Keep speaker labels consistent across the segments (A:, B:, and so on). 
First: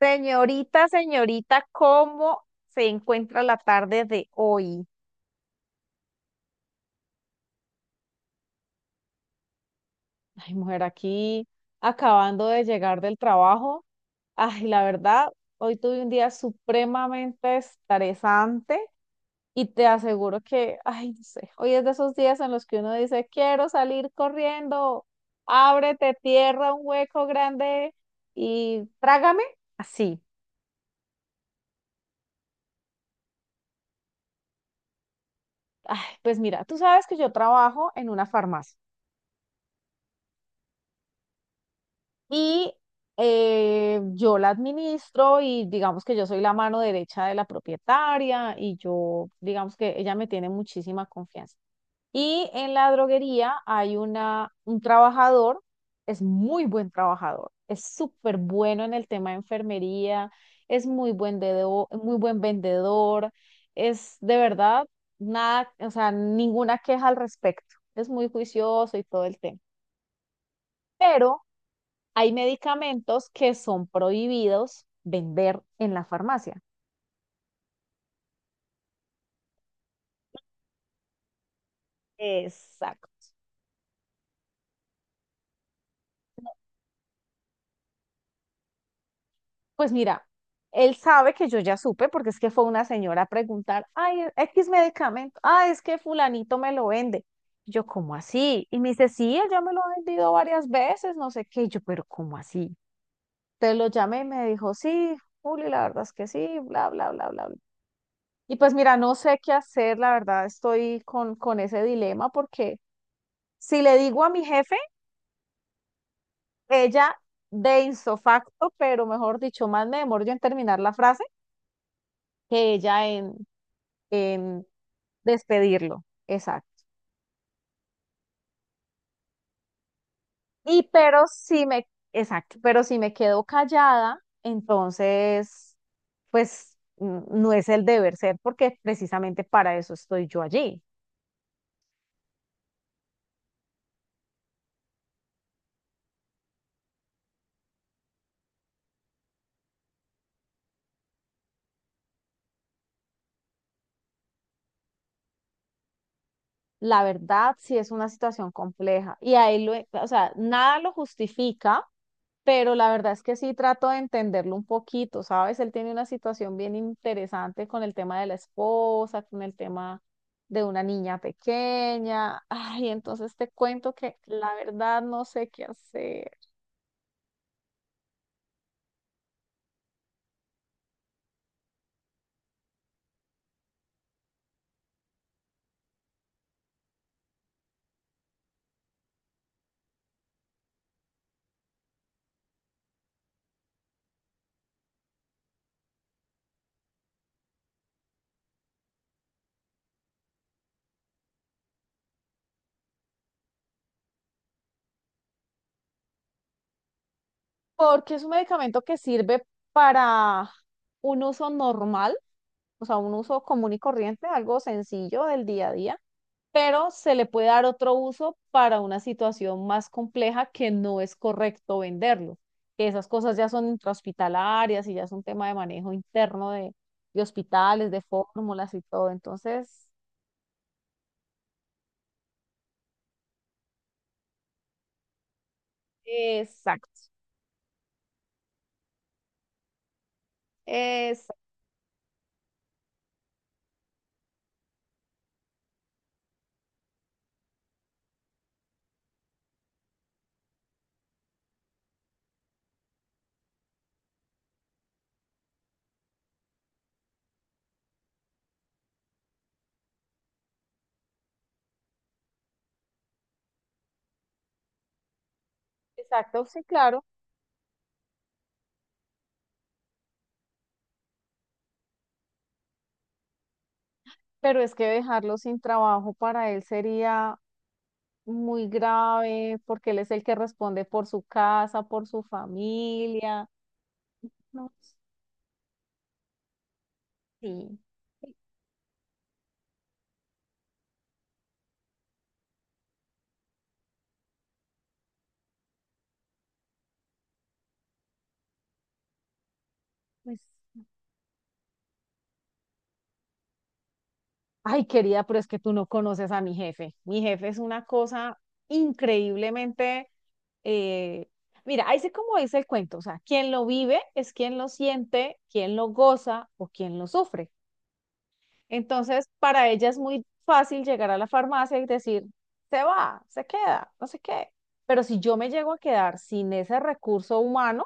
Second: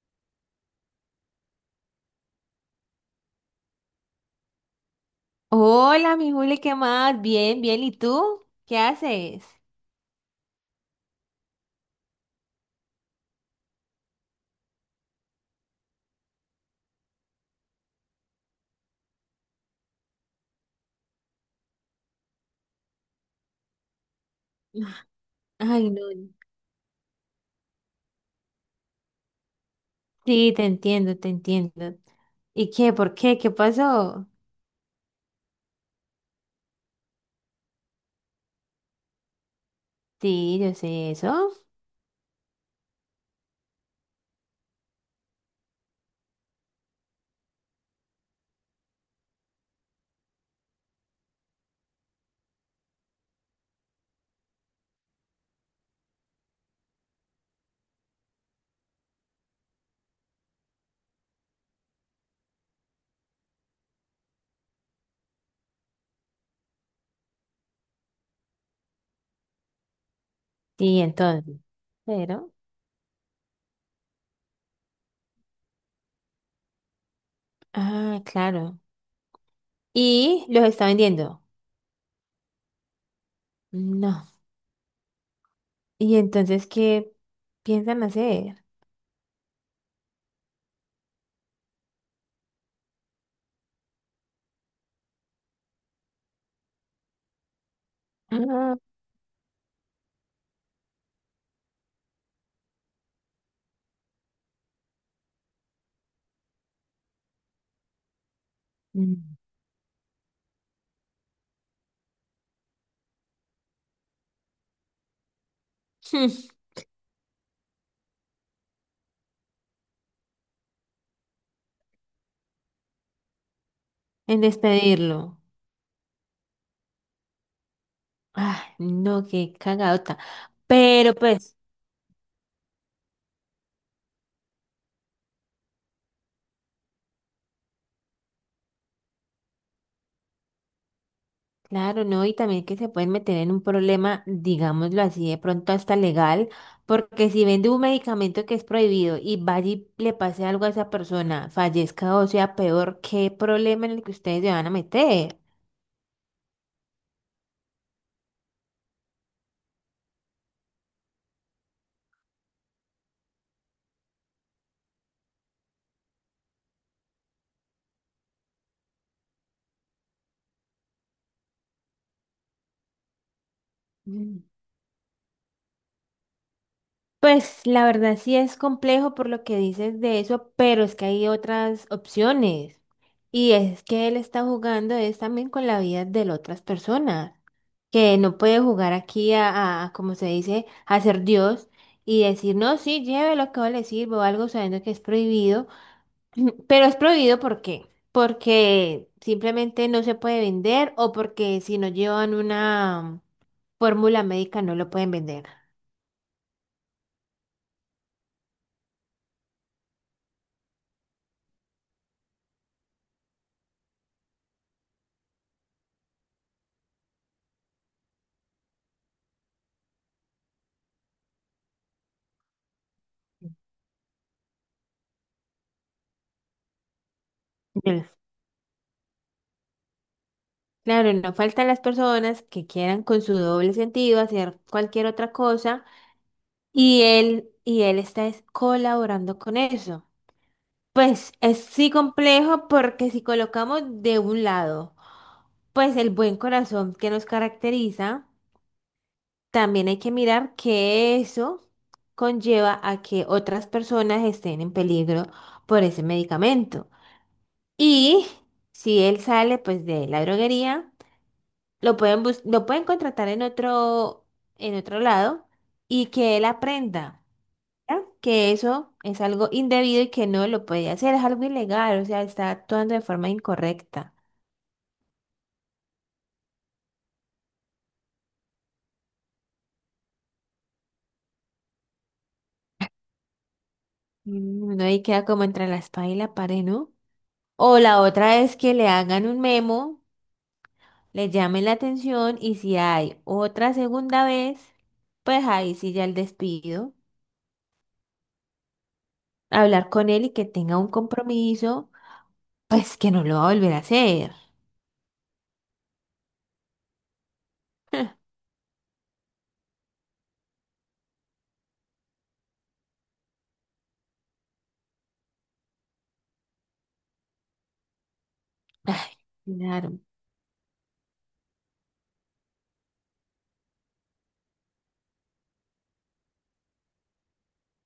A: Señorita, señorita, ¿cómo se encuentra la tarde de hoy?
B: Hola, mi Juli, ¿qué más? Bien, bien. ¿Y tú? ¿Qué haces?
A: Ay, mujer, aquí acabando de llegar del trabajo. Ay, la verdad, hoy tuve un día supremamente estresante y te aseguro que, ay, no sé, hoy es de esos días en los que uno dice, quiero salir corriendo,
B: Ay, no.
A: ábrete tierra, un hueco grande y trágame. Así.
B: Sí, te entiendo, te entiendo. ¿Y qué? ¿Por qué? ¿Qué pasó?
A: Ay, pues mira, tú sabes que yo trabajo en una farmacia.
B: Sí, yo sé eso.
A: Y yo la administro y digamos que yo soy la mano derecha de la propietaria y yo, digamos que ella me tiene muchísima confianza. Y en la droguería hay un trabajador, es muy buen trabajador, es súper bueno en el tema de enfermería, es muy buen vendedor, es de verdad nada, o sea, ninguna queja al respecto. Es muy juicioso y todo el tema.
B: Sí,
A: Pero
B: entonces.
A: hay
B: Pero.
A: medicamentos que son prohibidos vender en la farmacia.
B: Ah, claro. ¿Y los está vendiendo?
A: Exacto.
B: No. ¿Y entonces qué piensan hacer?
A: Pues mira, él sabe que yo ya supe, porque es que fue una señora a preguntar, ay, X medicamento, ah, es que fulanito me lo vende. Yo, ¿cómo
B: Ah.
A: así?
B: Mm.
A: Y me dice, sí, él ya me lo ha vendido varias veces, no sé qué. Y yo, pero ¿cómo así? Entonces lo llamé y me dijo, sí, Juli, la verdad es que sí, bla, bla, bla, bla, bla. Y pues mira, no sé qué hacer, la verdad estoy con ese dilema porque si le digo a mi jefe,
B: Hmm,
A: ella de insofacto, pero mejor dicho, más me demoro yo en terminar la frase que ella en,
B: En
A: en
B: despedirlo.
A: despedirlo. Exacto.
B: Ay, no, qué cagadota.
A: Y
B: Pero
A: pero
B: pues.
A: si me, exacto, pero si me quedo callada, entonces, pues no es el deber ser, porque precisamente para eso estoy yo allí.
B: Claro, ¿no? Y también que se pueden meter en un problema, digámoslo así, de pronto hasta legal, porque si vende un medicamento que es prohibido y vaya y le pase algo a esa persona, fallezca o sea peor, ¿qué problema en el que ustedes se van a meter?
A: La verdad, sí es una situación compleja o sea, nada lo justifica, pero la verdad es que sí trato de entenderlo un poquito, ¿sabes? Él tiene una situación bien interesante con el tema de la esposa, con el tema de una niña pequeña. Ay, entonces te cuento que la verdad no sé qué hacer,
B: Pues la verdad sí es complejo por lo que dices de eso, pero es que hay otras opciones. Y es que él está jugando es también con la vida de las otras personas, que no puede jugar aquí a, como se dice, a ser Dios y decir, no, sí, lleve lo que yo le sirvo o algo sabiendo que es prohibido. Pero es prohibido, ¿por qué? Porque simplemente no se puede vender o porque si no llevan una fórmula médica no lo pueden vender.
A: porque es un medicamento que sirve para un uso normal, o sea, un uso común y corriente, algo sencillo del día a día, pero se le puede dar otro uso para una situación más compleja que no es correcto venderlo. Que esas cosas ya son intrahospitalarias y ya es un tema de manejo interno de hospitales, de fórmulas y todo. Entonces,
B: Claro, no faltan las personas que quieran con su doble sentido hacer cualquier otra cosa
A: exacto,
B: y él está es colaborando con eso. Pues
A: exacto,
B: es sí complejo porque si colocamos de un lado, pues el buen corazón que nos caracteriza, también hay que mirar que eso conlleva a que otras personas estén en peligro por ese medicamento. Y si él sale pues de la droguería, lo pueden contratar en otro lado y que
A: exacto,
B: él
A: sí, claro,
B: aprenda, ¿ya? Que eso es algo indebido y que no lo puede hacer, es algo ilegal, o sea, está actuando de forma incorrecta.
A: pero es que dejarlo sin trabajo para él sería muy grave porque él es el que responde por su casa, por su familia.
B: Mm,
A: No,
B: uno ahí queda como entre la espada y la pared, ¿no?
A: sí,
B: O la
A: sí,
B: otra es que le hagan un memo, le llamen la atención y si hay otra segunda vez, pues ahí sí ya el despido, hablar con él y
A: pues.
B: que tenga un compromiso, pues que no lo va a volver a hacer.
A: Ay, querida, pero es que tú no conoces a mi jefe. Mi jefe es una cosa increíblemente... eh, mira, ahí sí como dice el cuento, o sea, quien lo vive es quien lo siente, quien lo goza o quien lo sufre.
B: Ay,
A: Entonces, para ella es
B: claro,
A: muy fácil llegar a la farmacia y decir, se va, se queda, no sé qué. Pero si yo me llego a quedar sin ese recurso humano,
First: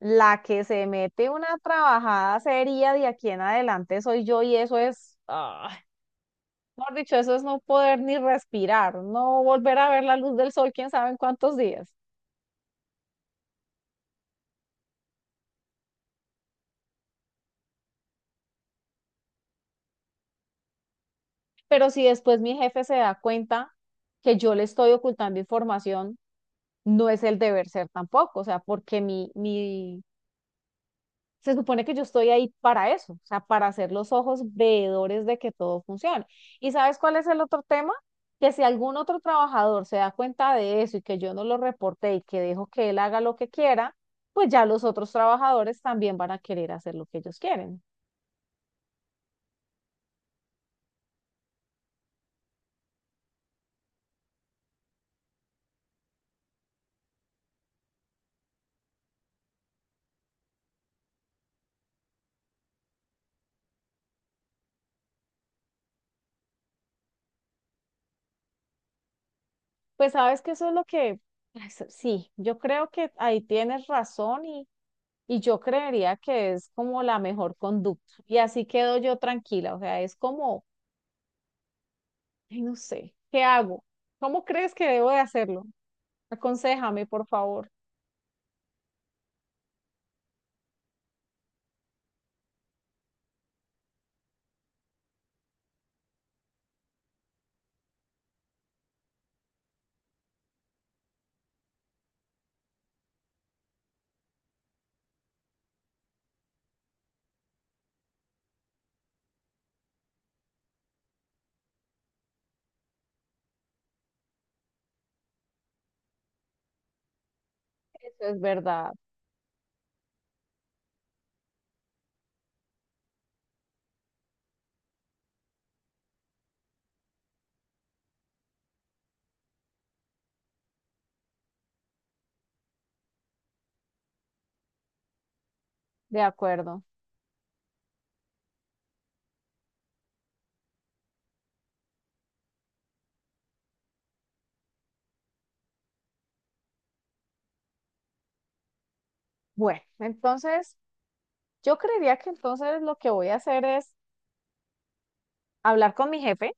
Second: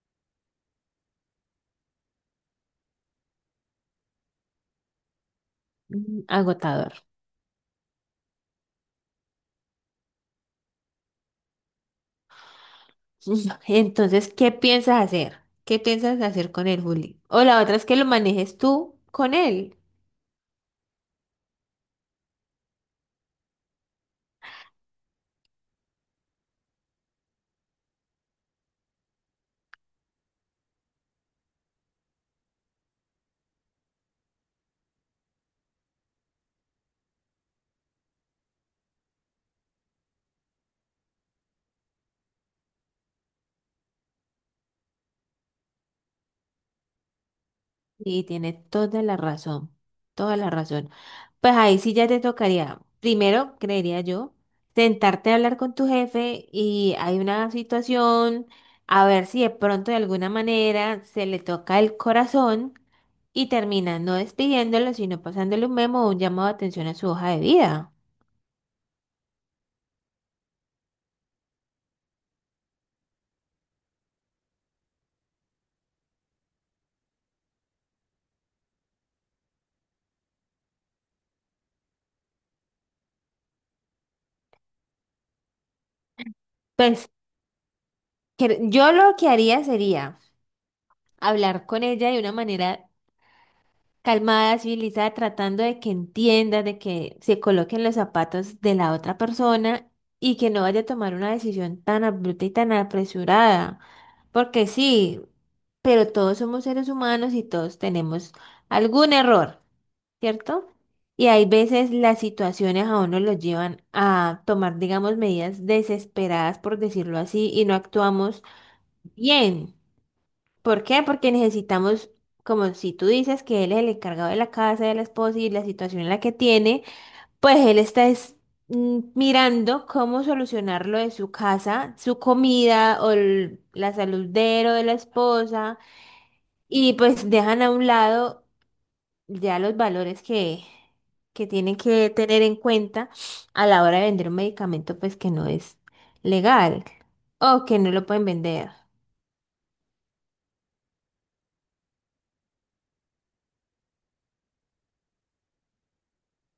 A: la que se mete una trabajada seria de aquí en adelante soy yo y eso es... ah,
B: mm, agotador.
A: mejor dicho, eso es no poder ni respirar, no volver a ver la luz del sol, quién sabe en cuántos días.
B: Mm, entonces, ¿qué piensas hacer? ¿Qué piensas hacer con él, Juli? O la otra es que lo manejes tú con él.
A: Pero si después mi jefe se da cuenta que yo le estoy ocultando información, no es el deber ser tampoco, o sea, porque mi se supone que yo estoy ahí para eso, o sea, para hacer los ojos veedores de que todo funcione. ¿Y sabes cuál es el otro tema? Que si algún otro trabajador se da cuenta de eso y que yo no lo reporté y que dejo que él haga lo que quiera, pues ya los otros trabajadores también van a querer hacer lo que ellos quieren.
B: Y tiene toda la razón, toda la razón. Pues ahí sí ya te tocaría, primero, creería yo, sentarte a hablar con tu jefe y hay una situación, a ver si de pronto de alguna manera se le toca el corazón y termina no despidiéndolo, sino pasándole un memo o un llamado de atención a su hoja de vida.
A: Pues sabes que eso es lo que, ay, sí, yo creo que ahí tienes razón y yo creería que es como la mejor conducta. Y así quedo yo tranquila, o sea, es como ay, no sé, ¿qué hago? ¿Cómo crees que debo de hacerlo? Aconséjame,
B: Pues
A: por favor.
B: yo lo que haría sería hablar con ella de una manera calmada, civilizada, tratando de que entienda, de que se coloquen los zapatos de la otra persona y que no vaya a tomar una decisión tan abrupta y tan apresurada. Porque sí, pero todos somos seres humanos y todos tenemos algún error, ¿cierto? Y hay veces las situaciones a uno los llevan a tomar, digamos, medidas desesperadas, por decirlo así, y no
A: Eso es
B: actuamos
A: verdad,
B: bien. ¿Por qué? Porque necesitamos, como si tú dices que él es el encargado de la casa, de la esposa y la situación en la que tiene, pues mirando cómo solucionar lo de su casa, su comida o la salud de él o de la esposa
A: de acuerdo.
B: y pues dejan a un lado ya los valores que tienen que tener en cuenta a la hora de vender un medicamento pues que no es legal o que no lo pueden vender.
A: Bueno, entonces yo creería que entonces lo que voy a hacer es hablar con mi jefe.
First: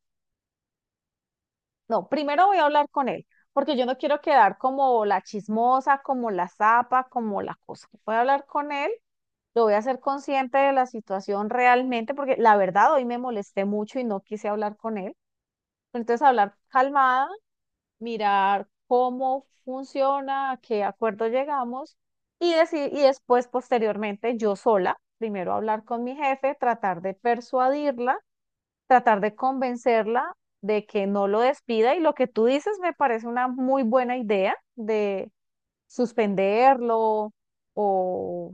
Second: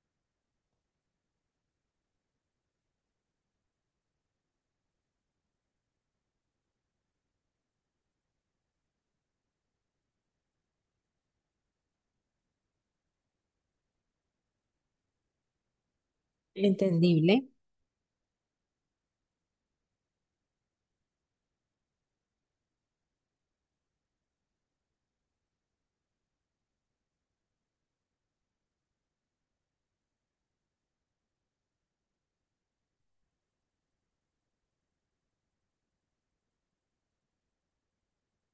A: No, primero voy a hablar con él, porque yo no quiero quedar como la chismosa, como la zapa, como la cosa. Voy a hablar con él, lo voy a hacer consciente de la situación realmente, porque la verdad hoy me molesté mucho y no quise hablar con él. Entonces hablar calmada,
B: Entendible.
A: mirar cómo funciona, a qué acuerdo llegamos y después, posteriormente, yo sola, primero hablar con mi jefe, tratar de persuadirla, tratar de convencerla de que no lo despida, y lo que tú dices me parece una muy buena idea de suspenderlo o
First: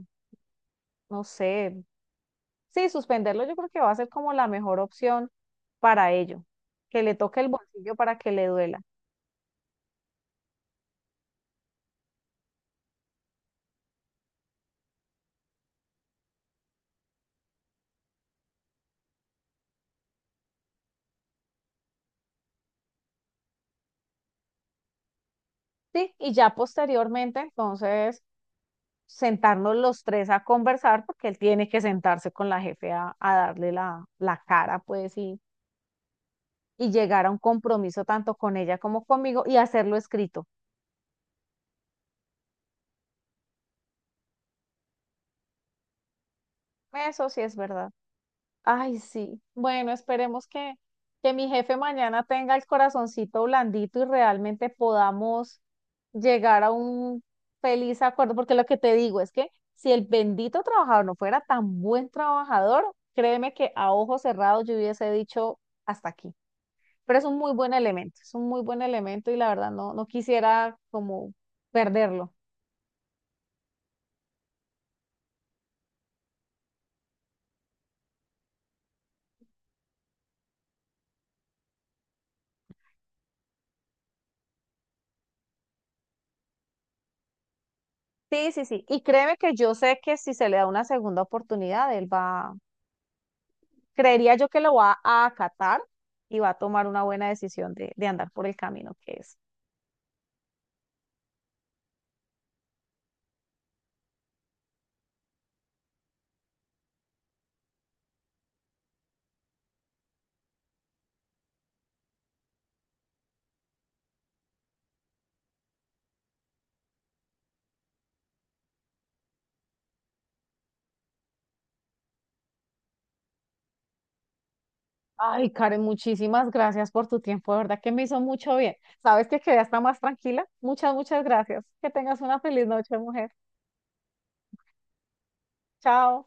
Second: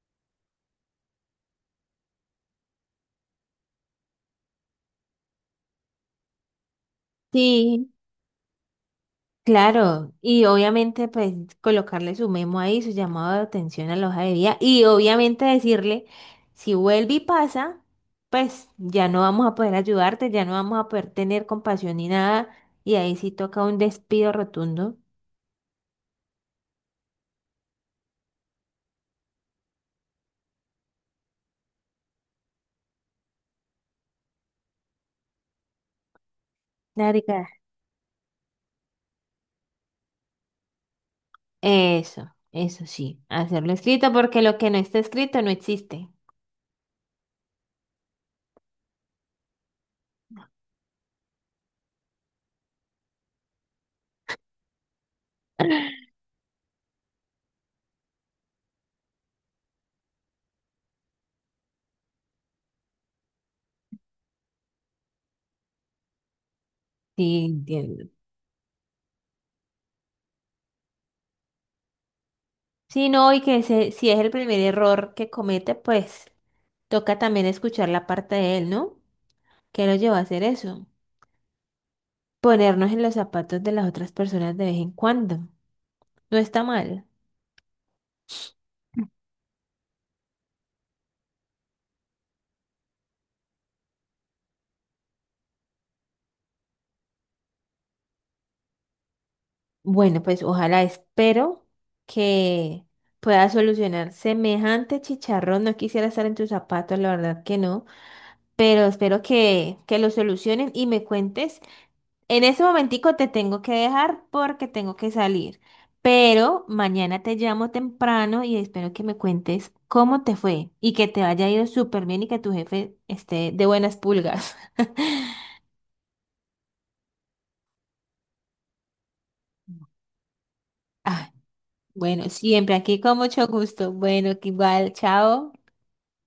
A: no sé, sí, suspenderlo yo creo que va a ser como la mejor opción para ello, que le toque el
B: Sí.
A: bolsillo para que le duela.
B: Claro, y obviamente pues colocarle su memo ahí, su llamado de atención a la hoja de vida y obviamente decirle, si vuelve y pasa, pues ya no vamos a poder ayudarte, ya no vamos a poder tener compasión ni nada y ahí sí toca un despido rotundo.
A: Sí, y ya posteriormente, entonces sentarnos los tres a conversar, porque él tiene que sentarse con la jefe a darle la cara, pues, y llegar a un
B: Marica.
A: compromiso tanto con ella como conmigo y hacerlo escrito.
B: Eso sí, hacerlo escrito porque lo que no está escrito no existe.
A: Eso sí es verdad. Ay, sí. Bueno, esperemos que mi jefe mañana tenga el corazoncito blandito y realmente podamos llegar a un feliz acuerdo, porque lo que te digo es que si el bendito trabajador no fuera tan buen trabajador, créeme que a ojos cerrados yo hubiese dicho hasta aquí. Pero es un
B: Sí,
A: muy buen
B: entiendo.
A: elemento, es un muy buen elemento y la verdad no, no quisiera como perderlo.
B: Sí, no, y que si es el primer error que comete, pues toca también escuchar la parte de él, ¿no? ¿Qué nos llevó a hacer eso? Ponernos en los zapatos de las otras personas de vez en cuando. No está mal.
A: Sí, sí, sí. Y créeme que yo sé que si se le da una segunda oportunidad, él va, creería yo que lo va a acatar y va a tomar una buena decisión de andar por el camino que es.
B: Bueno, pues ojalá espero que pueda solucionar semejante chicharrón. No quisiera estar en tus zapatos, la verdad que no, pero espero que lo solucionen y me cuentes. En ese momentico te tengo que dejar porque tengo que salir, pero mañana te llamo temprano y espero que me cuentes cómo te fue y que te haya ido súper bien y que tu jefe esté de buenas pulgas.
A: Ay, Karen, muchísimas gracias por tu tiempo, de verdad que me hizo mucho bien. Sabes que quedé hasta más tranquila. Muchas, muchas
B: Ah,
A: gracias. Que tengas
B: bueno,
A: una feliz
B: siempre
A: noche,
B: aquí con
A: mujer.
B: mucho gusto. Bueno, que igual, chao.
A: Chao.